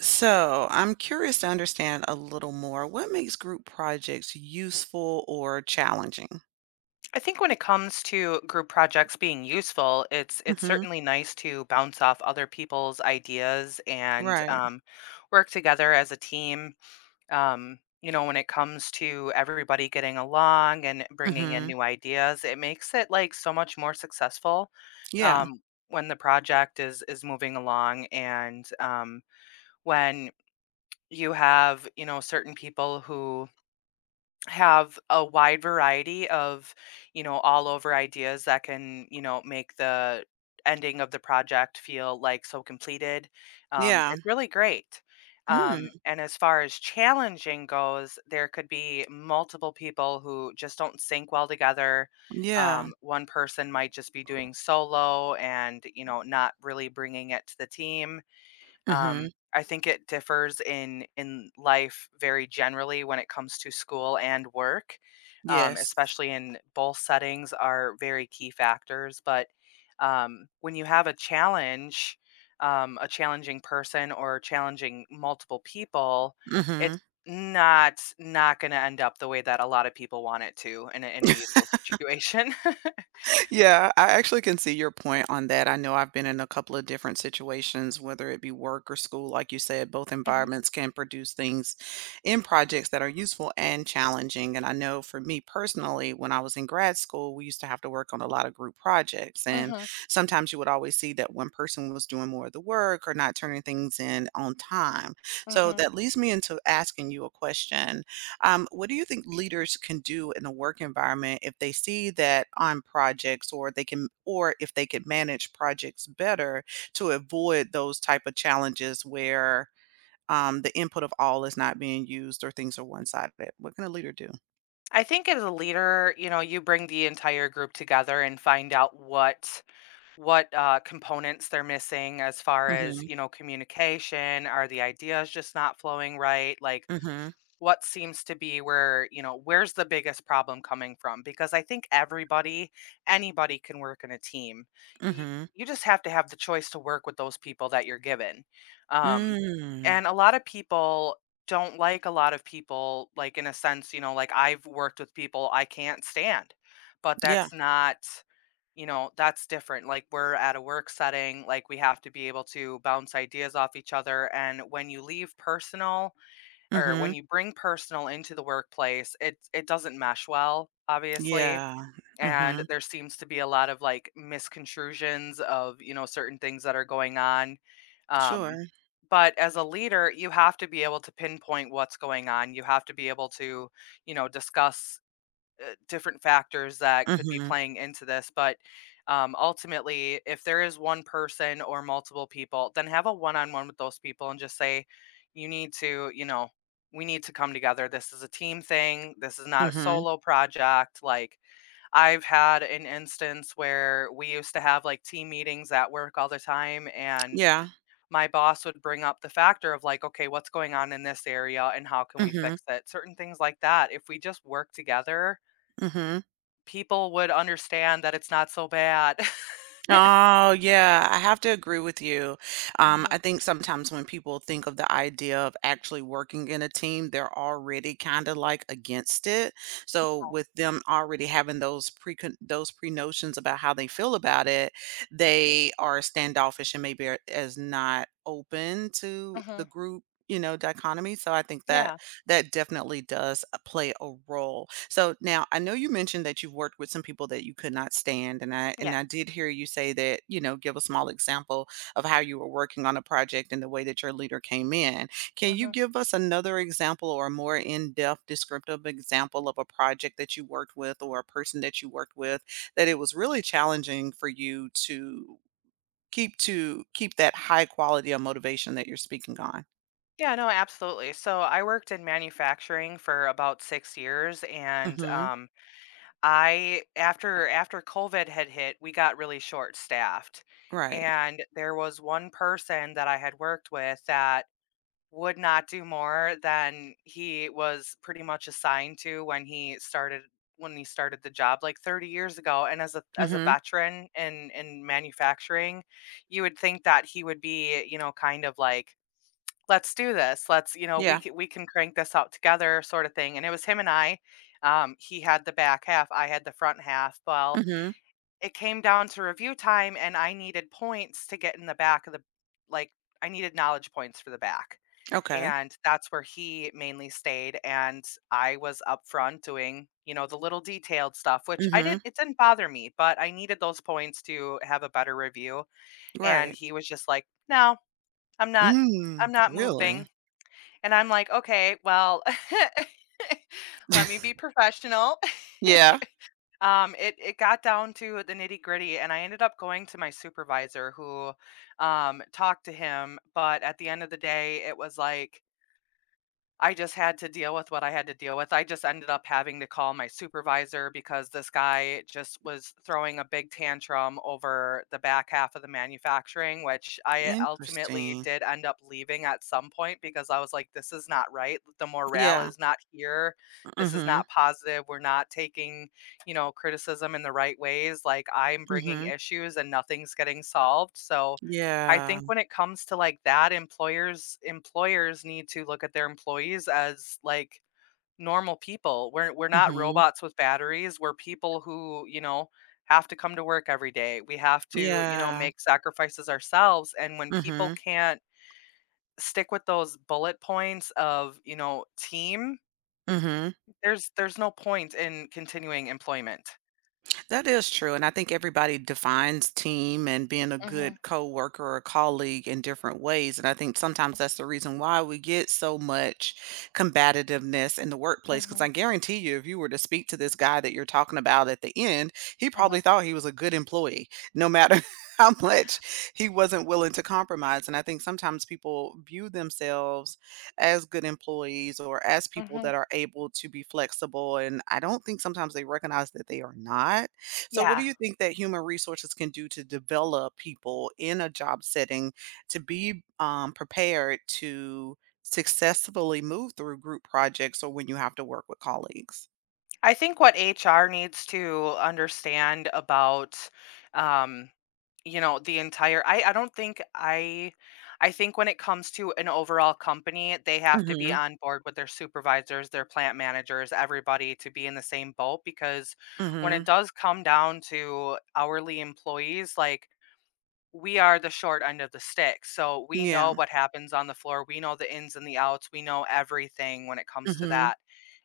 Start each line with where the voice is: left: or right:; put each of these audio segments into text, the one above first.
right: So, I'm curious to understand a little more. What makes group projects useful or challenging?
left: I think when it comes to group projects being useful, it's
right: Mhm.
left: certainly nice to bounce off other people's ideas and
right: Right.
left: work together as a team. You know, when it comes to everybody getting along and bringing in
right: Mhm.
left: new ideas, it makes it like so much more successful
right: Yeah.
left: um, when the project is moving along and when you have certain people who have a wide variety of, you know, all over ideas that can, you know, make the ending of the project feel like so completed. Um,
right: Yeah.
left: it's really great.
right: Hmm.
left: And as far as challenging goes, there could be multiple people who just don't sync well together.
right: Yeah.
left: One person might just be doing solo and, you know, not really bringing it to the team.
right: Mhm.
left: I think it differs in life very generally when it comes to school and work,
right: Yes.
left: especially in both settings are very key factors. But when you have a challenge, a challenging person or challenging multiple people, it's
right: Mhm.
left: not going to end up the way that a lot of people want it to in in a youthful situation.
right: Yeah, I actually can see your point on that. I know I've been in a couple of different situations, whether it be work or school. Like you said, both
left: Mhm,
right: environments can produce things in projects that are useful and challenging. And I know for me personally, when I was in grad school, we used to have to work on a lot of group projects. And
left: mhm,
right: sometimes you would always see that one person was doing more of the work or not turning things in on time. So
left: mhm.
right: that leads me into asking you a question. What do you think leaders can do in the work environment if they see that on projects or they can or if they could manage projects better to avoid those type of challenges where the input of all is not being used or things are one-sided? What can a leader do?
left: I think as a leader, you know, you bring the entire group together and find out what components they're missing as far as
right: Mm.
left: communication. Are the ideas just not flowing right? Like,
right: Mhm. Mhm.
left: what seems to be where where's the biggest problem coming from, because I think everybody anybody can work in a team. Y-
right: Mhm.
left: you just have to have the choice to work with those people that you're given. um,
right: Mm.
left: and a lot of people don't like a lot of people, like, in a sense, you know, like I've worked with people I can't stand, but
right: Yeah.
left: that's not, you know, that's different. Like, we're at a work setting, like, we have to be able to bounce ideas off each other. And when you leave personal
right: Mm.
left: or when
right: Mhm.
left: you bring personal into the workplace, it doesn't mesh well, obviously.
right: Yeah. Mm.
left: And
right: Mhm.
left: there seems to be a lot of like misconstrusions of, you know, certain things that are going on. Um,
right: Sure.
left: but as a leader, you have to be able to pinpoint what's going on. You have to be able to, you know, discuss different factors that
right: Mm.
left: could be
right: Mhm.
left: playing into this. But, ultimately, if there is one person or multiple people, then have a one-on-one with those people and just say, "You need to, you know, we need to come together. This is a team thing. This is
right: Mm.
left: not a
right: Mhm.
left: solo project." Like, I've had an instance where we used to have, like, team meetings at work all the time, and
right: Yeah.
left: my boss would bring up the factor of, like, "Okay, what's going on in this area, and how can
right: Mm.
left: we
right: Mhm.
left: fix it?" Certain things like that. If we just work together,
right: Mm. Mhm.
left: people would understand that it's not so bad.
right: Oh, yeah, I have to agree with you. Um,
left: Mhm,
right: I think sometimes when people think of the idea of actually working in a team, they're already kind of like against it. So with them already having those pre-notions about how they feel about it, they are standoffish and maybe are, as not open to the
left: mhm.
right: group dichotomy. So I think that
left: Yeah,
right: that definitely does play a role. So now I know you mentioned that you've worked with some people that you could not stand, and I and
left: yeah,
right: I did hear you say that give a small example of how you were working on a project and the way that your leader came in. Can you
left: mhm.
right: give us another example or a more in-depth descriptive example of a project that you worked with or a person that you worked with that it was really challenging for you to keep that high quality of motivation that you're speaking on?
left: Yeah, no, absolutely. So I worked in manufacturing for about 6 years, and,
right: Mhm.
left: I after COVID had hit, we got really short-staffed,
right: Right.
left: and there was one person that I had worked with that would not do more than he was pretty much assigned to when he started the job like 30 years ago. And as a
right: Mhm.
left: veteran in manufacturing, you would think that he would be, you know, kind of like, "Let's do this. Let's, you know,
right: Yeah.
left: we can crank this out together," sort of thing. And it was him and I. He had the back half, I had the front half. Well,
right: Mhm.
left: it came down to review time, and I needed points to get in the back of the, like, I needed knowledge points for the back.
right: Okay.
left: And that's where he mainly stayed, and I was up front doing, you know, the little detailed stuff, which I didn't
right: Mhm.
left: it didn't bother me, but I needed those points to have a better review, and
right: Right.
left: he was just like, "No, I'm not I'm
right: Mm,
left: not
right: really?
left: moving." And I'm like, "Okay, well, let me be professional."
right: Yeah.
left: It got down to the nitty-gritty, and I ended up going to my supervisor who, talked to him, but at the end of the day, it was like I just had to deal with what I had to deal with. I just ended up having to call my supervisor because this guy just was throwing a big tantrum over the back half of the manufacturing, which I ultimately
right: Interesting.
left: did end up leaving at some point because I was like, this is not right. The morale
right: Yeah.
left: is not here. This is
right: Mhm.
left: not positive. We're not taking, you know, criticism in the right ways. Like, I'm bringing
right: Mhm.
left: issues and nothing's getting solved. So, I
right: Yeah.
left: think when it comes to like that, employers need to look at their employees as like normal people. We're not
right: Mhm.
left: robots with batteries. We're people who, you know, have to come to work every day. We have to, you know,
right: Yeah.
left: make sacrifices ourselves. And when people
right: Mhm.
left: can't stick with those bullet points of, you know, team,
right: Mhm.
left: there's no point in continuing employment.
right: That is true, and I think everybody defines team and being a
left: Hmm,
right: good coworker or colleague in different ways, and I think sometimes that's the reason why we get so much combativeness in the workplace. Because
left: hmm,
right: I guarantee you, if you were to speak to this guy that you're talking about at the end, he
left: hmm,
right: probably thought he was a good employee, no matter how much he wasn't willing to compromise, and I think sometimes people view themselves as good employees or as people
left: hmm.
right: that are able to be flexible, and I don't think sometimes they recognize that they are not. So, what do
left: Yeah.
right: you think that human resources can do to develop people in a job setting to be prepared to successfully move through group projects or when you have to work with colleagues?
left: I think what HR needs to understand about, um, you know, the entire I don't think I think when it comes to an overall company, they have to be
right: Mhm.
left: on board with their supervisors, their plant managers, everybody, to be in the same boat. Because when it
right: Mhm.
left: does come down to hourly employees, like, we are the short end of the stick. So we know
right: Yeah.
left: what happens on the floor. We know the ins and the outs. We know everything when it comes to
right: Mhm.
left: that.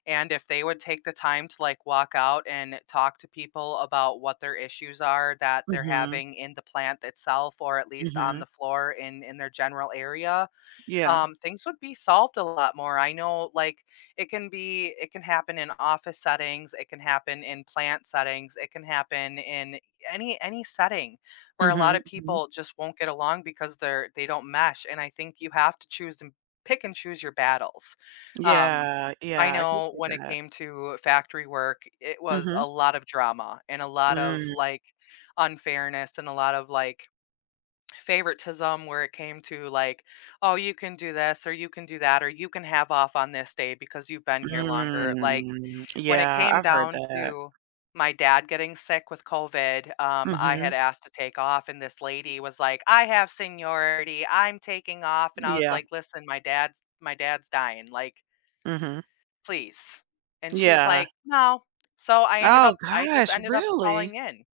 left: And if they would take the time to like walk out and talk to people about what their issues are that they're
right: Mhm.
left: having in the plant itself or at least on
right: Mhm.
left: the floor in their general area,
right: Yeah.
left: things would be solved a lot more. I know, like, it can happen in office settings, it can happen in plant settings, it can happen in any setting where a lot
right: Mhm.
left: of
right: Mhm.
left: people just won't get along because they don't mesh. And I think you have to choose and pick and choose your battles. Um,
right: Yeah.
left: I
right: Yeah. I can
left: know
right: see
left: when it
right: that.
left: came to factory work, it was a
right: Mhm.
left: lot of drama and a lot of
right: Mm,
left: like unfairness and a lot of like favoritism where it came to like, "Oh, you can do this, or you can do that, or you can have off on this day because you've been here longer." Like,
right: mm.
left: when it
right: Yeah,
left: came
right: I've heard
left: down
right: that.
left: to my dad getting sick with COVID, I had
right: Mhm.
left: asked to take off, and this lady was like, "I have seniority, I'm taking off," and I was
right: Yeah.
left: like, "Listen, my dad's dying, like,
right: Mhm.
left: please." And she was
right: Yeah.
left: like, "No." So
right: Oh
left: I just
right: gosh,
left: ended up
right: really?
left: calling in.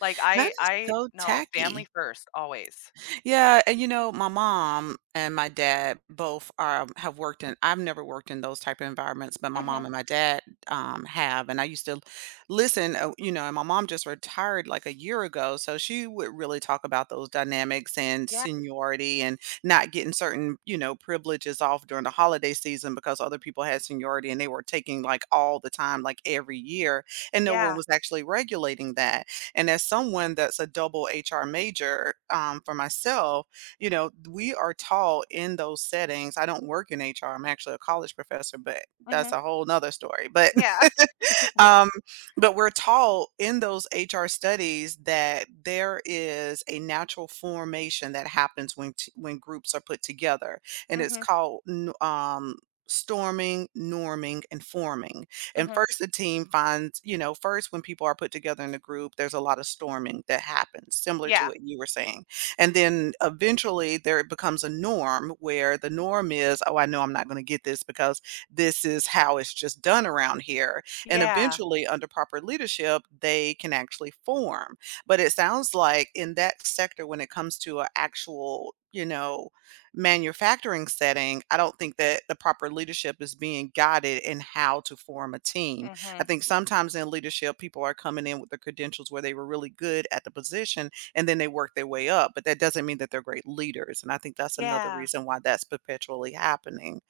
left: Like,
right: That is
left: I
right: so
left: no, family
right: tacky.
left: first, always.
right: Yeah, and my mom and my dad both are have worked in I've never worked in those type of environments, but my
left: Mhm.
right: mom and my dad, have, and I used to listen, and my mom just retired, like, a year ago, so she would really talk about those dynamics and
left: Yeah.
right: seniority and not getting certain privileges off during the holiday season because other people had seniority and they were taking, like, all the time, like, every year, and no one
left: Yeah.
right: was actually regulating that. And as someone that's a double HR major for myself we are taught in those settings. I don't work in HR, I'm actually a college professor, but
left: Mhm.
right: that's a whole nother story. But
left: Yeah.
right: um, but we're taught in those HR studies that there is a natural formation that happens when groups are put together, and it's
left: Mhm.
right: called storming, norming, and forming. And
left: Mhm.
right: first, the team finds first, when people are put together in a group, there's a lot of storming that happens, similar to
left: Yeah.
right: what you were saying. And then eventually, there becomes a norm where the norm is, oh, I know I'm not going to get this because this is how it's just done around here. And
left: Yeah.
right: eventually, under proper leadership, they can actually form. But it sounds like in that sector, when it comes to an actual manufacturing setting, I don't think that the proper leadership is being guided in how to form a team. I
left: Mhm.
right: think sometimes in leadership, people are coming in with the credentials where they were really good at the position and then they work their way up, but that doesn't mean that they're great leaders. And I think that's another
left: Yeah.
right: reason why that's perpetually happening.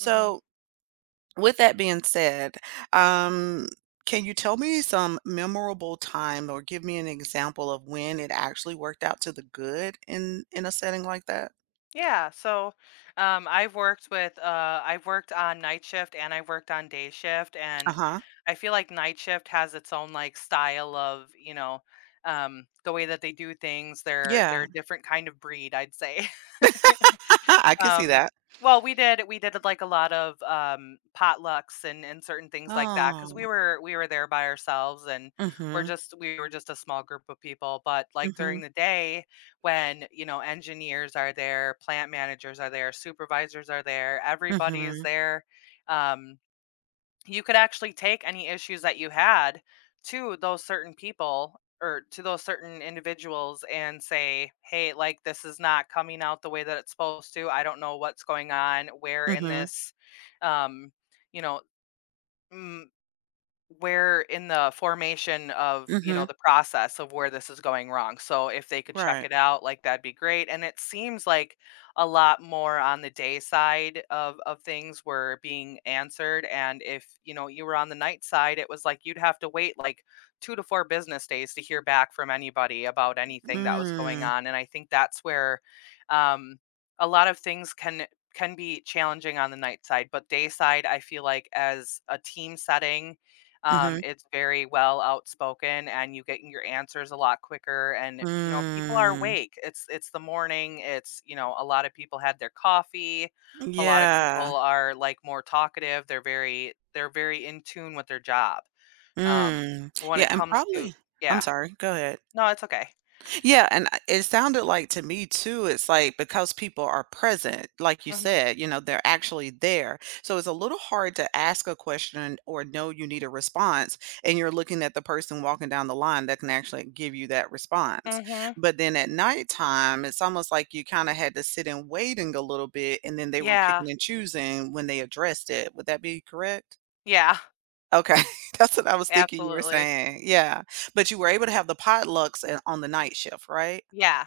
left: Mhm.
right: with that being said, um, can you tell me some memorable time or give me an example of when it actually worked out to the good in a setting like that?
left: Yeah. So, I've worked on night shift and I have worked on day shift, and
right: Uh-huh.
left: I feel like night shift has its own like style of, you know, the way that they do things. They're
right: Yeah.
left: a different kind of breed, I'd say.
right: I can see
left: Um,
right: that.
left: we did, like, a lot of, potlucks and certain things like that. Cause we
right: Oh.
left: were we were there by ourselves, and we're
right: Mhm.
left: just we were just a small group of people. But, like, during
right: Mhm.
left: the day, when, you know, engineers are there, plant managers are there, supervisors are there, everybody is
right: Mhm.
left: there, um you could actually take any issues that you had to those certain people or to those certain individuals and say, hey, like, this is not coming out the way that it's supposed to. I don't know what's going on. Where in
right: Mhm.
left: this, um, you know, mm, where in the formation of, you know,
right: Mhm.
left: the process of where this is going wrong. So if they could check
right: Right.
left: it out, like, that'd be great. And it seems like a lot more on the day side of things were being answered. And if, you know, you were on the night side, it was like you'd have to wait like two to four business days to hear back from anybody about anything that was going
right: Mm.
left: on. And I think that's where um a lot of things can be challenging on the night side, but day side, I feel like as a team setting,
right: Mhm.
left: it's very well outspoken and you get your answers a lot quicker, and, you know, people are
right: Mm.
left: awake. It's the morning, it's, you know, a lot of people had their coffee. A lot of people
right: Yeah.
left: are like more talkative. They're very in tune with their job. Um,
right: Mm.
left: when
right: Yeah,
left: it
right: and
left: comes to
right: probably I'm
left: yeah.
right: sorry, go ahead.
left: No, it's okay.
right: Yeah, and I it sounded like to me too, it's like because people are present, like you
left: Mhm.
right: said they're actually there. So it's a little hard to ask a question or know you need a response, and you're looking at the person walking down the line that can actually give you that response.
left: Mhm.
right: But then at nighttime, it's almost like you kind of had to sit and waiting a little bit, and then they were
left: Yeah.
right: picking and choosing when they addressed it. Would that be correct?
left: Yeah.
right: Okay, that's what I was thinking you were
left: Absolutely.
right: saying. Yeah, but you were able to have the potlucks and on the night shift, right?
left: Yeah.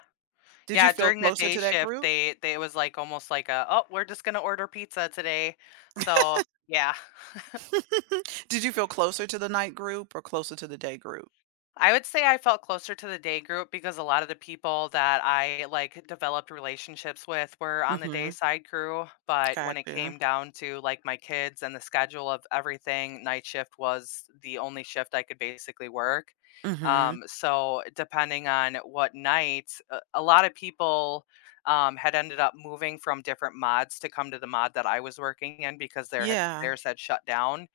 right: Did you
left: Yeah,
right: feel
left: during the
right: closer
left: day
right: to that
left: shift,
right: group?
left: they it was like almost like a, "Oh, we're just gonna order pizza today." So, yeah.
right: Did you feel closer to the night group or closer to the day group?
left: I would say I felt closer to the day group because a lot of the people that I like developed relationships with were on the day
right: Mhm,
left: side crew. But when
right: got
left: it
right: you.
left: came down to like my kids and the schedule of everything, night shift was the only shift I could basically work.
right: Mhm.
left: So depending on what night, a lot of people had ended up moving from different mods to come to the mod that I was working in because
right: Yeah.
left: theirs had shut down.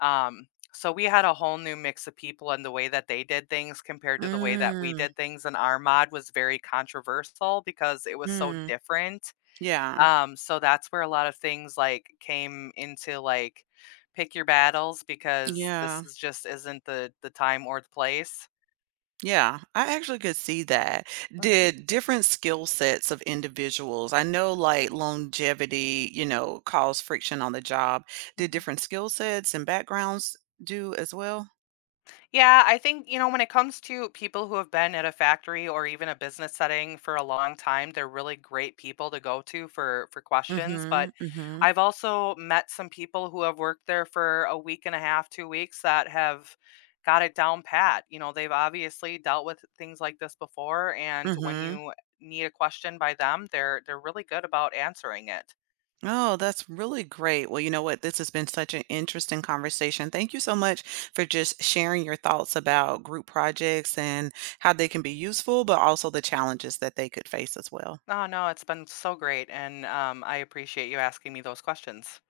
left: Um, so we had a whole new mix of people and the way that they did things compared to the way that we
right: Mm,
left: did things. And our mod was very controversial because it was so
right: mm,
left: different.
right: yeah,
left: So that's where a lot of things like came into like pick your battles because this
right: yeah,
left: is just isn't the time or the place.
right: yeah, I actually could see that.
left: Hmm.
right: Did different skill sets of individuals I know, like, longevity cause friction on the job. Did different skill sets and backgrounds do as well?
left: Yeah, I think, you know, when it comes to people who have been at a factory or even a business setting for a long time, they're really great people to go to for questions, but
right: Mhm, mhm,
left: I've also met some people who have worked there for a week and a half, 2 weeks, that have got it down pat. You know, they've obviously dealt with things like this before, and when
right: mhm.
left: you need a question by them, they're really good about answering it.
right: Oh, that's really great. Well, you know what? This has been such an interesting conversation. Thank you so much for just sharing your thoughts about group projects and how they can be useful, but also the challenges that they could face as well.
left: Oh, no, it's been so great. And I appreciate you asking me those questions.